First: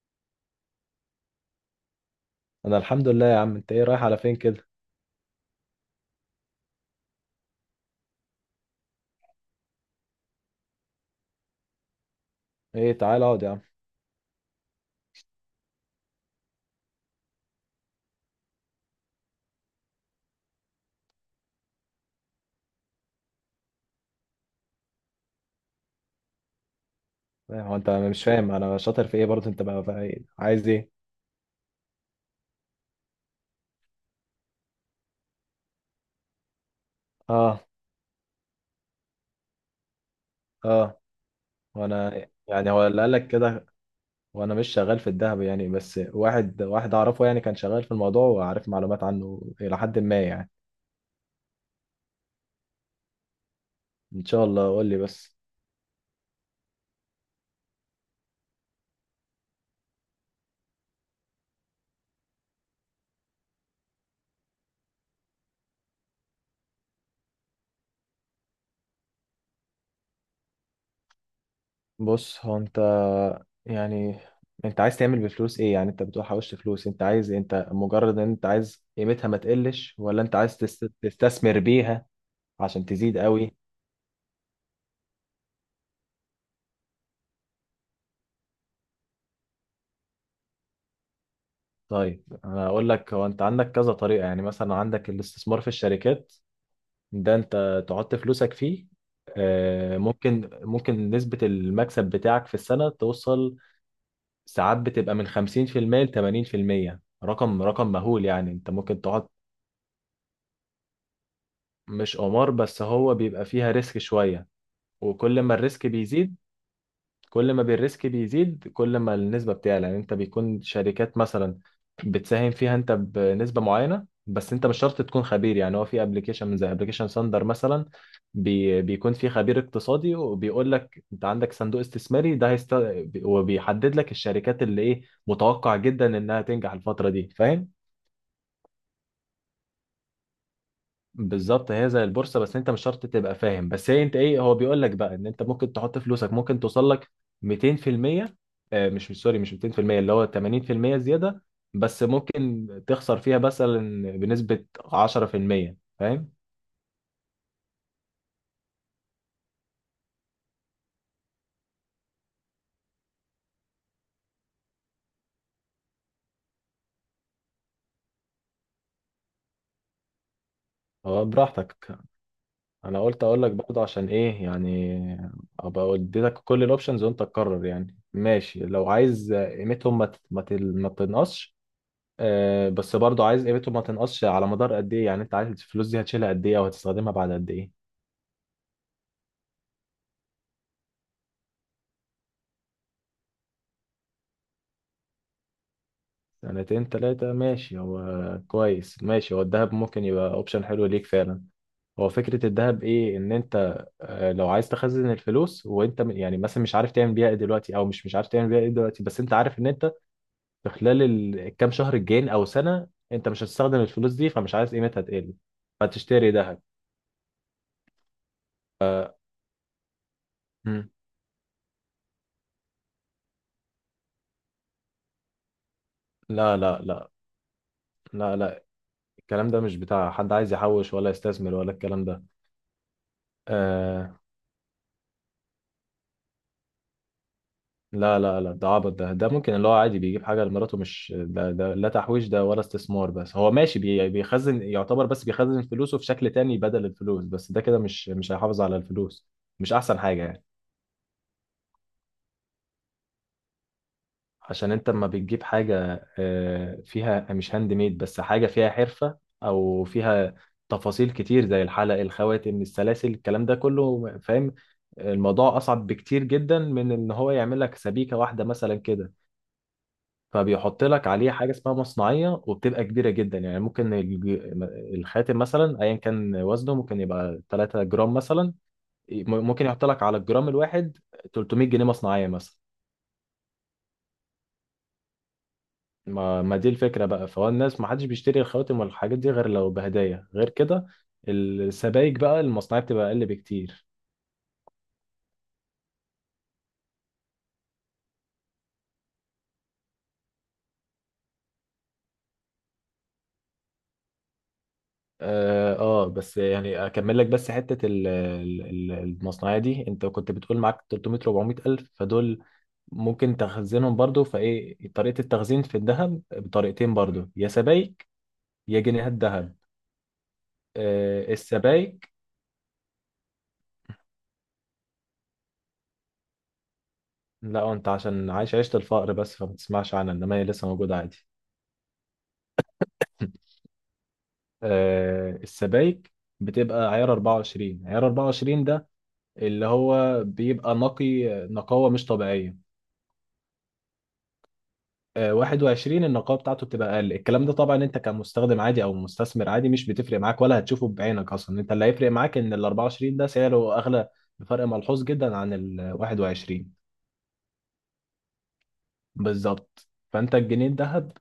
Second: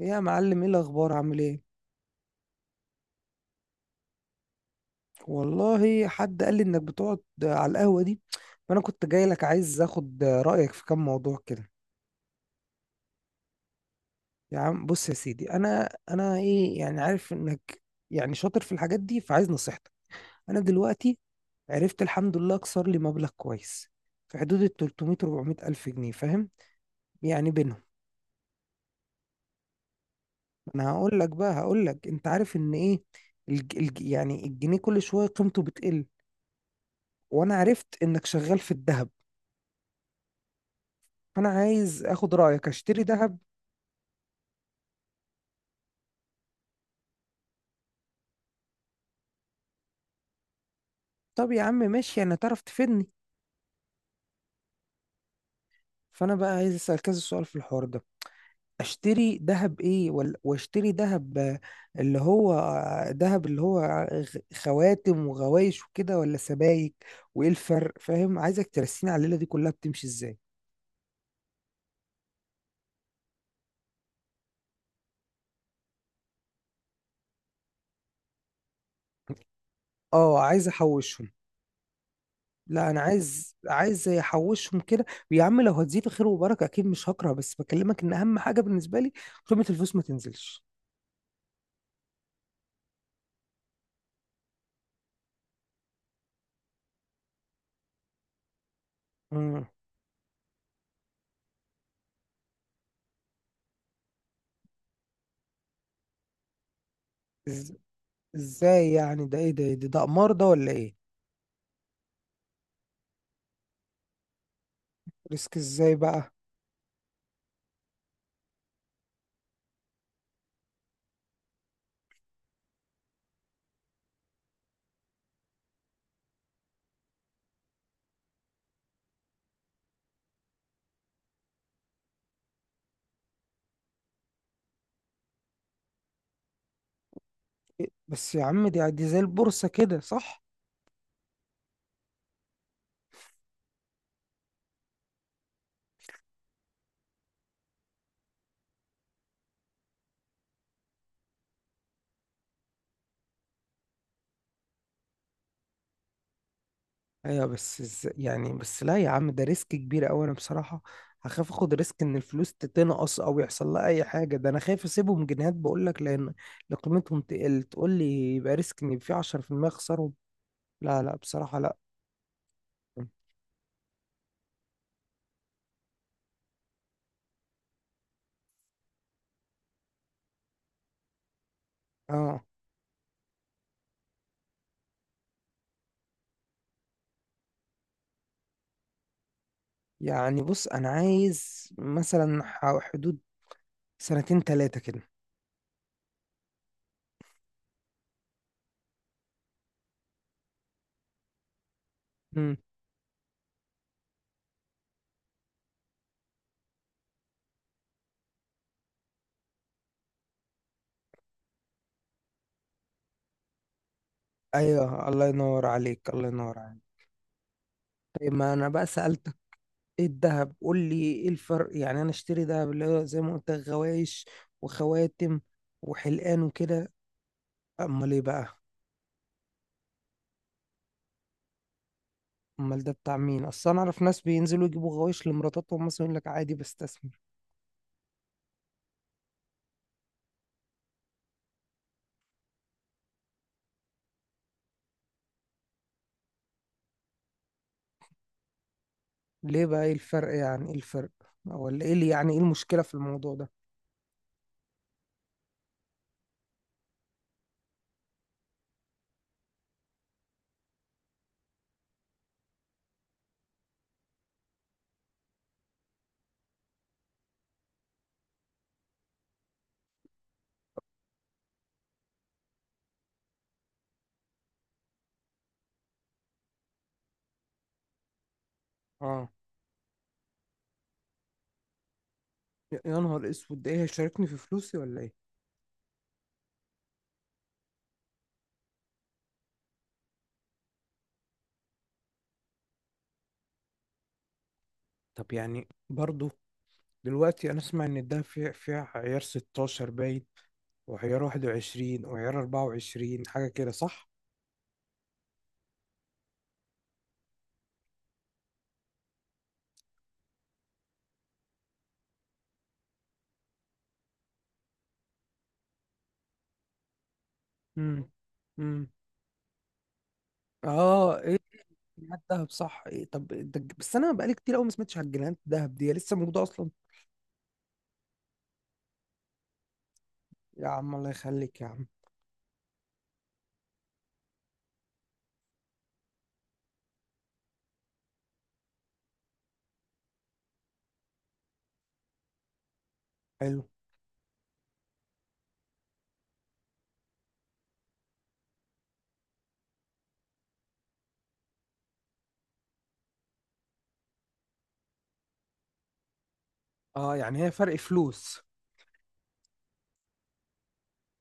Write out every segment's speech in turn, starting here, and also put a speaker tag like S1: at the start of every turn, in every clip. S1: إيه يا معلم، ايه الاخبار؟ عامل ايه؟
S2: انا الحمد لله يا عم. انت ايه، رايح على فين كده؟
S1: والله حد قال لي انك بتقعد على القهوه دي، فانا كنت جاي لك، عايز اخد رايك في كام موضوع كده.
S2: ايه، تعال اقعد يا عم.
S1: يا عم بص يا سيدي، انا ايه يعني، عارف انك يعني شاطر في الحاجات دي، فعايز نصيحتك. انا دلوقتي عرفت الحمد لله اكسر لي مبلغ كويس، في حدود ال 300 400 الف جنيه، فاهم؟ يعني
S2: إيه، هو
S1: بينهم.
S2: انت مش فاهم انا شاطر في ايه برضه؟ انت بقى إيه؟ عايز
S1: انا
S2: ايه؟
S1: هقول لك بقى، هقول لك انت عارف ان ايه، يعني الجنيه كل شويه قيمته بتقل. وانا
S2: اه.
S1: عرفت انك شغال في الذهب،
S2: اه.
S1: فانا عايز
S2: وانا
S1: اخد رايك
S2: يعني هو اللي
S1: اشتري
S2: قالك
S1: ذهب.
S2: كده. وانا مش شغال في الذهب يعني، بس واحد واحد اعرفه يعني كان شغال في الموضوع وعارف معلومات عنه الى حد ما يعني.
S1: طب يا عم ماشي، يعني تعرف تفيدني.
S2: ان شاء الله، قول لي بس.
S1: فانا بقى عايز اسال كذا سؤال في الحوار ده. اشتري ذهب ايه ولا واشتري ذهب؟ اللي هو ذهب اللي هو خواتم وغوايش وكده، ولا سبائك؟ وايه الفرق؟ فاهم؟ عايزك ترسيني على الليله دي كلها بتمشي ازاي.
S2: بص هو انت، يعني انت عايز تعمل بفلوس ايه يعني؟ انت بتقول حوشت فلوس، انت عايز إيه؟ انت مجرد ان انت عايز قيمتها ما تقلش، ولا انت
S1: اه،
S2: عايز
S1: عايز احوشهم.
S2: تستثمر بيها عشان
S1: لا انا
S2: تزيد
S1: عايز
S2: قوي؟
S1: عايز احوشهم كده. ويا عم لو هتزيد خير وبركه اكيد مش هكره، بس بكلمك ان اهم حاجه بالنسبه لي قيمه الفلوس ما تنزلش.
S2: طيب، انا اقول لك. هو انت عندك كذا طريقه، يعني مثلا عندك الاستثمار في الشركات. ده انت تحط فلوسك فيه.
S1: امم.
S2: ممكن نسبه المكسب بتاعك في السنه توصل ساعات بتبقى من 50% ل 80%. رقم رقم مهول، يعني انت
S1: ازاي
S2: ممكن
S1: يعني؟
S2: تقعد.
S1: ده ايه ده قمار ده ولا ايه؟
S2: مش قمار، بس هو بيبقى فيها ريسك شويه. وكل ما
S1: ريسك
S2: الريسك
S1: ازاي بقى؟
S2: بيزيد كل ما بالريسك بيزيد كل ما النسبة بتعلى. يعني انت بيكون شركات مثلا بتساهم فيها انت بنسبة معينة، بس انت مش شرط تكون خبير. يعني هو في ابلكيشن من زي ابلكيشن ساندر مثلا، بيكون فيه خبير اقتصادي وبيقول لك انت عندك صندوق استثماري ده هيست... وبيحدد لك الشركات اللي ايه متوقع جدا انها تنجح الفترة دي، فاهم؟
S1: إيه؟ بس يا عم، دي زي البورصة كده صح؟
S2: بالظبط، هي زي البورصه، بس انت مش شرط تبقى فاهم. بس هي انت ايه، هو بيقول لك بقى ان انت ممكن تحط فلوسك، ممكن توصل لك 200%. مش سوري، مش 200%، اللي هو 80% زياده. بس ممكن تخسر فيها مثلا بنسبه 10%، فاهم؟
S1: ايوه بس ازاي يعني؟ بس لا يا عم، ده ريسك كبير قوي. انا بصراحة هخاف اخد ريسك ان الفلوس تتنقص او يحصل لها اي حاجة. ده انا خايف اسيبهم جنيهات بقول لك، لأن قيمتهم تقل. تقول لي يبقى ريسك ان في 10% اخسرهم؟ لا لا
S2: هو
S1: بصراحة لا.
S2: براحتك. انا قلت اقول لك برضه، عشان ايه يعني؟ ابقى اديتك كل الاوبشنز وانت تقرر. يعني ماشي، لو عايز قيمتهم ما تنقصش.
S1: اه
S2: بس برضو عايز قيمته ما تنقصش على مدار قد ايه؟ يعني انت عارف الفلوس دي هتشيلها قد ايه، او هتستخدمها بعد قد ايه؟
S1: يعني بص، انا عايز مثلا حدود سنتين تلاتة كده.
S2: سنتين تلاتة ماشي. هو كويس ماشي، هو الذهب ممكن يبقى اوبشن حلو ليك فعلا. هو فكرة
S1: مم.
S2: الذهب ايه؟ ان انت لو عايز تخزن الفلوس وانت يعني مثلا مش عارف تعمل بيها ايه دلوقتي، او مش عارف تعمل بيها ايه دلوقتي، بس انت عارف ان انت في خلال الكام شهر الجايين او سنة انت مش هتستخدم الفلوس دي، فمش عايز
S1: ايوه
S2: قيمتها
S1: الله
S2: تقل،
S1: ينور عليك، الله
S2: فتشتري
S1: ينور.
S2: ذهب.
S1: إيه، ما انا بقى سألتك ايه الذهب، قول
S2: مم.
S1: لي ايه الفرق؟ يعني انا اشتري ذهب اللي هو زي ما قلت لك، غوايش وخواتم وحلقان
S2: لا، لا،
S1: وكده؟
S2: لا،
S1: امال ايه
S2: لا،
S1: بقى؟
S2: لا، الكلام ده مش بتاع حد عايز يحوش ولا يستثمر ولا الكلام ده.
S1: امال ده بتاع مين؟ اصل انا اعرف
S2: آه.
S1: ناس بينزلوا يجيبوا غوايش لمراتاتهم مثلا، يقول لك عادي بستثمر.
S2: لا، لا، لا، ده عبط. ده ممكن اللي هو عادي بيجيب حاجة لمراته. مش ده, ده لا تحويش ده ولا استثمار. بس هو ماشي، بيخزن يعتبر، بس بيخزن فلوسه في شكل تاني بدل الفلوس. بس ده كده مش هيحافظ على الفلوس.
S1: ليه
S2: مش
S1: بقى؟ ايه
S2: أحسن حاجة
S1: الفرق
S2: يعني.
S1: يعني؟ ايه الفرق؟ ولا ايه اللي يعني ايه المشكلة في الموضوع ده؟
S2: عشان انت لما بتجيب حاجة فيها مش هاند ميد، بس حاجة فيها حرفة او فيها تفاصيل كتير، زي الحلق الخواتم السلاسل الكلام ده كله، فاهم؟ الموضوع اصعب بكتير جدا من ان هو يعمل لك سبيكة واحدة مثلا كده. فبيحط لك عليه حاجة اسمها مصنعية، وبتبقى كبيرة جدا. يعني ممكن الخاتم مثلا ايا كان وزنه ممكن يبقى 3 جرام مثلا،
S1: اه.
S2: ممكن يحط لك على الجرام الواحد 300 جنيه مصنعية مثلا.
S1: يا نهار اسود، ده ايه؟ هيشاركني في فلوسي ولا ايه؟
S2: ما دي الفكرة بقى، فهو الناس ما حدش بيشتري الخواتم والحاجات دي غير لو بهدايا، غير كده السبائك بقى المصنعية بتبقى أقل بكتير.
S1: طب يعني برضو دلوقتي انا اسمع ان الدهب فيه عيار 16 باين، وعيار 21، وعيار 24، حاجة كده صح؟
S2: آه، بس يعني أكمل لك، بس حتة المصنعية دي. أنت كنت بتقول معاك 300 400 ألف، فدول ممكن تخزنهم برضو. فإيه طريقة التخزين في الذهب؟ بطريقتين برضو، يا سبائك
S1: امم.
S2: يا
S1: امم.
S2: جنيهات ذهب.
S1: اه ايه.
S2: السبائك.
S1: جنيهات دهب صح؟ إيه طب ده بس انا بقالي كتير قوي ما سمعتش على الجنيهات دهب دي، هي لسه موجودة اصلا؟
S2: لا أنت عشان عايش عيشة الفقر بس فما تسمعش عنها، إنما هي
S1: يا
S2: لسه
S1: عم
S2: موجودة
S1: الله
S2: عادي.
S1: يخليك يا عم.
S2: السبايك بتبقى عيار 24، عيار 24 ده اللي هو بيبقى نقي، نقاوة مش طبيعية.
S1: حلو.
S2: 21 النقاوة بتاعته بتبقى أقل. الكلام ده طبعا أنت كمستخدم عادي أو مستثمر عادي مش بتفرق معاك، ولا هتشوفه بعينك أصلا. أنت اللي هيفرق معاك إن ال 24 ده سعره أغلى بفرق ملحوظ جدا عن ال 21.
S1: اه يعني هي فرق فلوس.
S2: بالظبط، فأنت الجنيه الذهب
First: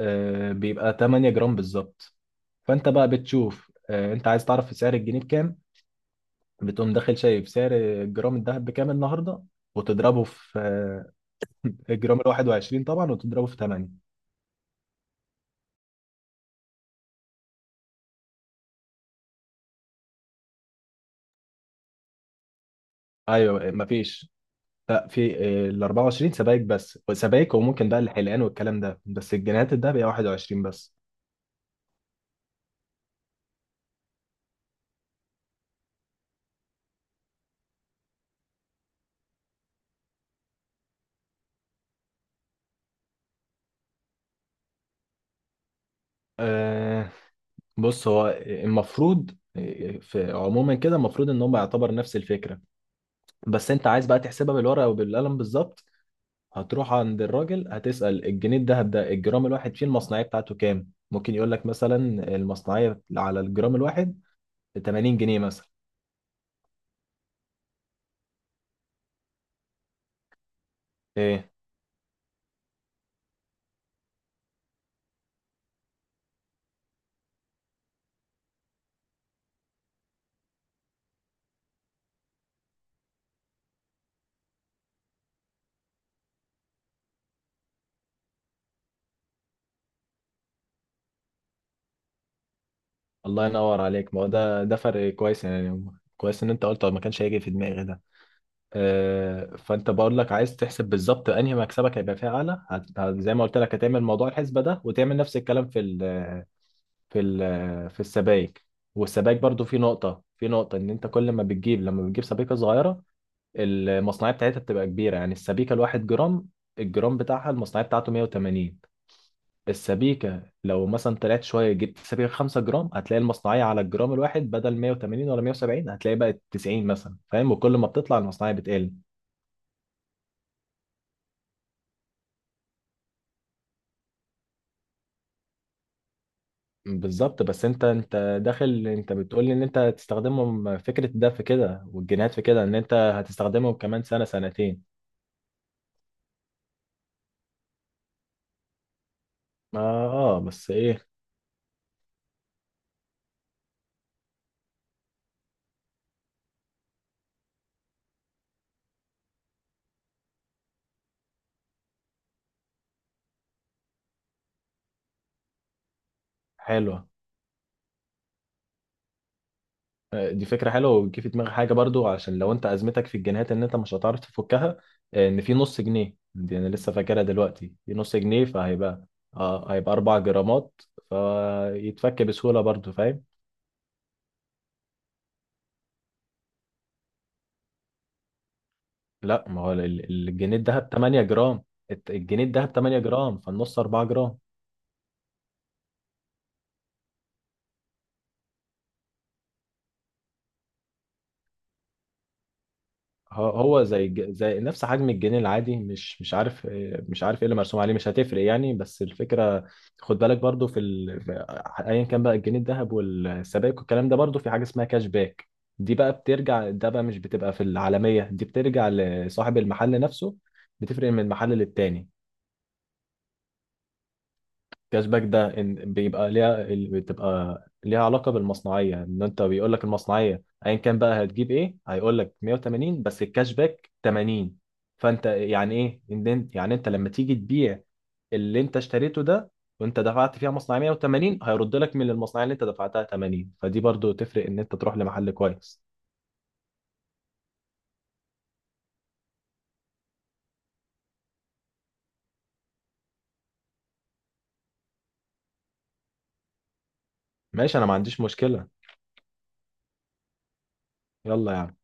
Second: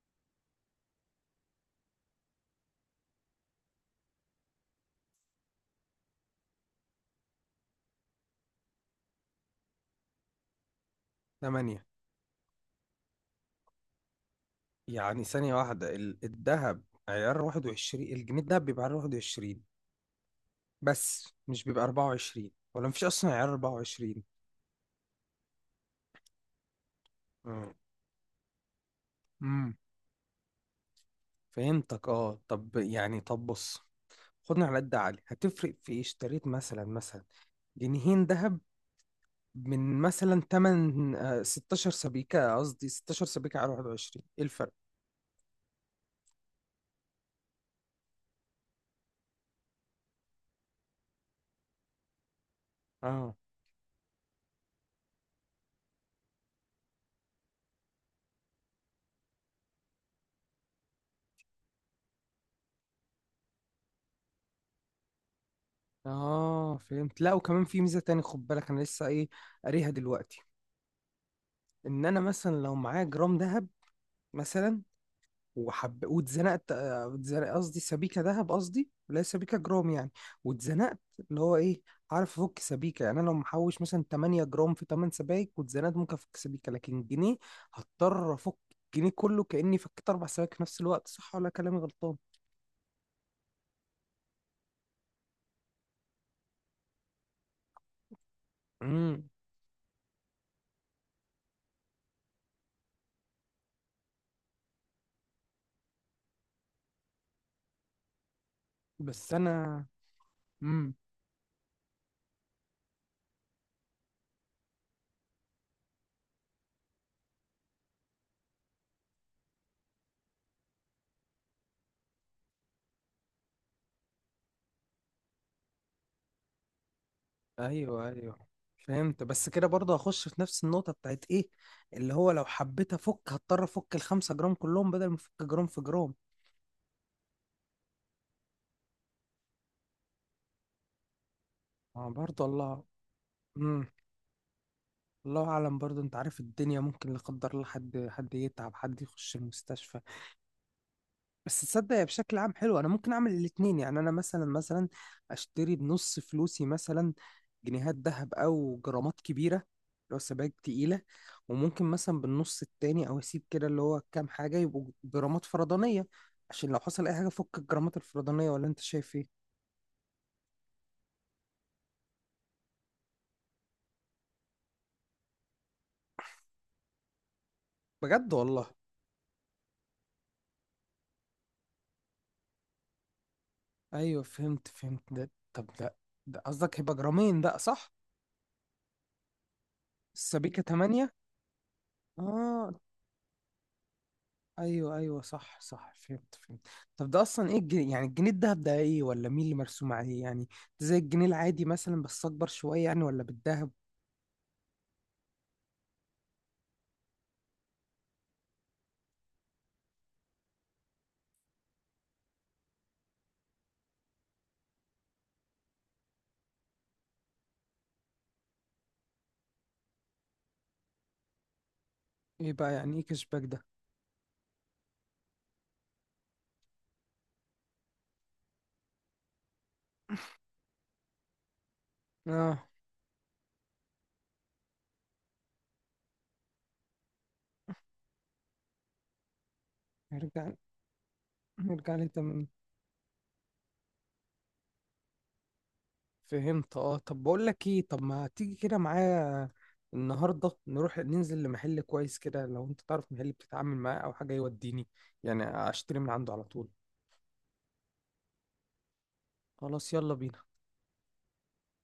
S2: بيبقى 8 جرام بالظبط. فأنت بقى بتشوف، أنت عايز تعرف سعر الجنيه بكام، بتقوم داخل شايف سعر الجرام الذهب بكام النهارده، وتضربه في
S1: تمانية.
S2: الجرام ال 21 طبعا، وتضربه في 8.
S1: يعني ثانية واحدة، الذهب عيار 21، الجنيه الذهب بيبقى عيار 21 بس، مش بيبقى 24، ولا مفيش أصلا عيار
S2: ايوه.
S1: 24؟
S2: مفيش، لا في. ال 24 سبائك، بس سبائك
S1: مم.
S2: وممكن بقى الحلقان والكلام ده. بس
S1: امم.
S2: الجنيهات الذهب هي 21 بس.
S1: فهمتك، اه. طب يعني طب بص، خدنا على قد عقلي هتفرق في ايه، اشتريت مثلا جنيهين ذهب من مثلا 8 16 سبيكة، قصدي 16 سبيكة على 21، ايه الفرق؟
S2: آه بص هو المفروض، في عموما كده، المفروض ان هم يعتبر نفس الفكره.
S1: اه
S2: بس انت عايز بقى تحسبها بالورقه وبالقلم بالظبط. هتروح عند الراجل هتسأل الجنيه الدهب ده الجرام الواحد فيه المصنعية بتاعته كام؟ ممكن يقول لك مثلا المصنعية على الجرام الواحد 80 جنيه مثلا.
S1: اه فهمت. لا وكمان في ميزة تاني خد بالك، انا لسه ايه قاريها دلوقتي،
S2: ايه،
S1: ان انا مثلا لو معايا جرام ذهب مثلا وحب واتزنقت، قصدي سبيكة ذهب، قصدي لا سبيكة جرام يعني، واتزنقت، اللي هو ايه، عارف افك سبيكة. يعني انا لو محوش مثلا 8 جرام في 8 سبايك، واتزنقت، ممكن افك سبيكة. لكن جنيه، هضطر افك الجنيه كله، كأني فكيت اربع سبايك في نفس الوقت، صح ولا كلامي غلطان؟
S2: الله ينور عليك. ما هو ده فرق كويس يعني. كويس ان انت قلت، ما كانش هيجي في دماغي ده.
S1: امم.
S2: فانت بقول لك عايز تحسب بالظبط انهي مكسبك هيبقى فيه اعلى. زي ما قلت لك، هتعمل موضوع الحسبة ده وتعمل نفس الكلام في ال في ال في السبائك.
S1: بس
S2: والسبائك برضو في
S1: انا.
S2: نقطة، ان
S1: امم.
S2: انت كل ما بتجيب لما بتجيب سبيكة صغيرة المصنعية بتاعتها بتبقى كبيرة. يعني السبيكة الواحد جرام، الجرام بتاعها المصنعية بتاعته 180. السبيكة لو مثلا طلعت شوية جبت سبيكة 5 جرام هتلاقي المصنعية على الجرام الواحد بدل 180 ولا 170 هتلاقي بقت 90 مثلا، فاهم؟ وكل ما
S1: ايوه
S2: بتطلع
S1: ايوه
S2: المصنعية بتقل.
S1: فهمت. بس كده برضه هخش في نفس النقطة بتاعت ايه، اللي هو لو حبيت افك هضطر افك الخمسة جرام كلهم بدل ما افك جرام في جرام.
S2: بالظبط، بس انت داخل انت بتقول لي ان انت هتستخدمهم فكرة ده في كده
S1: اه
S2: والجنيهات في
S1: برضه
S2: كده
S1: الله.
S2: ان انت هتستخدمهم
S1: امم.
S2: كمان سنة سنتين.
S1: الله اعلم. برضه انت عارف الدنيا ممكن لا قدر الله، حد يتعب، حد يخش
S2: اه,
S1: المستشفى.
S2: آه بس ايه.
S1: بس تصدق هي بشكل عام حلو، انا ممكن اعمل الاتنين. يعني انا مثلا اشتري بنص فلوسي مثلا جنيهات ذهب او جرامات كبيره لو سبائك تقيله، وممكن مثلا بالنص التاني او اسيب كده اللي هو كام حاجه يبقوا جرامات فرضانيه، عشان لو حصل
S2: حلوة.
S1: اي حاجه فك الجرامات الفرضانيه، ولا انت شايف ايه؟
S2: دي فكرة حلوة، وتجي في دماغي حاجة برضو. عشان لو انت أزمتك في الجنيهات ان انت مش هتعرف تفكها، ان في نص جنيه. دي انا لسه فاكرها دلوقتي، في نص
S1: بجد
S2: جنيه
S1: والله.
S2: فهيبقى، هيبقى 4 جرامات، فيتفك بسهولة برضو، فاهم؟
S1: ايوه فهمت فهمت ده، طب ده قصدك هيبقى جرامين بقى صح؟
S2: لا، ما هو الجنيه
S1: السبيكه
S2: الدهب
S1: 8.
S2: 8 جرام. الجنيه
S1: اه
S2: الدهب 8 جرام، فالنص 4 جرام.
S1: ايوه ايوه صح صح فهمت فهمت. طب ده اصلا ايه الجنيه يعني؟ الجنيه الدهب ده ايه؟ ولا مين اللي مرسوم عليه يعني؟ زي الجنيه العادي مثلا بس اكبر شويه يعني، ولا
S2: هو
S1: بالدهب؟
S2: هو زي زي نفس حجم الجنيه العادي. مش عارف، مش عارف ايه اللي مرسوم عليه، مش هتفرق يعني، بس الفكره. خد بالك برضو ايا كان بقى الجنيه الذهب والسبائك والكلام ده، برضو في حاجه اسمها كاش باك. دي بقى بترجع، ده بقى مش بتبقى في العالميه، دي بترجع لصاحب المحل نفسه، بتفرق من محل للتاني.
S1: ايه بقى يعني ايه كشباك ده؟
S2: كاش باك ده إن بيبقى ليها بتبقى ليها علاقه بالمصنعيه، ان انت بيقول لك المصنعيه ايا كان بقى هتجيب ايه، هيقول لك
S1: اه.
S2: 180 بس الكاش باك 80. فانت يعني ايه، إن يعني انت لما تيجي تبيع اللي انت اشتريته ده، وانت دفعت فيها
S1: نرجع
S2: مصنعيه 180، هيرد
S1: نرجع
S2: لك
S1: لي
S2: من المصنعيه
S1: تمام.
S2: اللي انت دفعتها 80. فدي برضو تفرق ان انت تروح لمحل كويس.
S1: فهمت اه. طب بقول لك ايه، طب ما تيجي كده معايا النهارده، نروح ننزل لمحل كويس كده، لو انت تعرف محل بتتعامل معاه او حاجه، يوديني يعني اشتري من عنده على طول.
S2: ماشي، انا ما عنديش مشكله.
S1: خلاص يلا بينا.
S2: يلا يا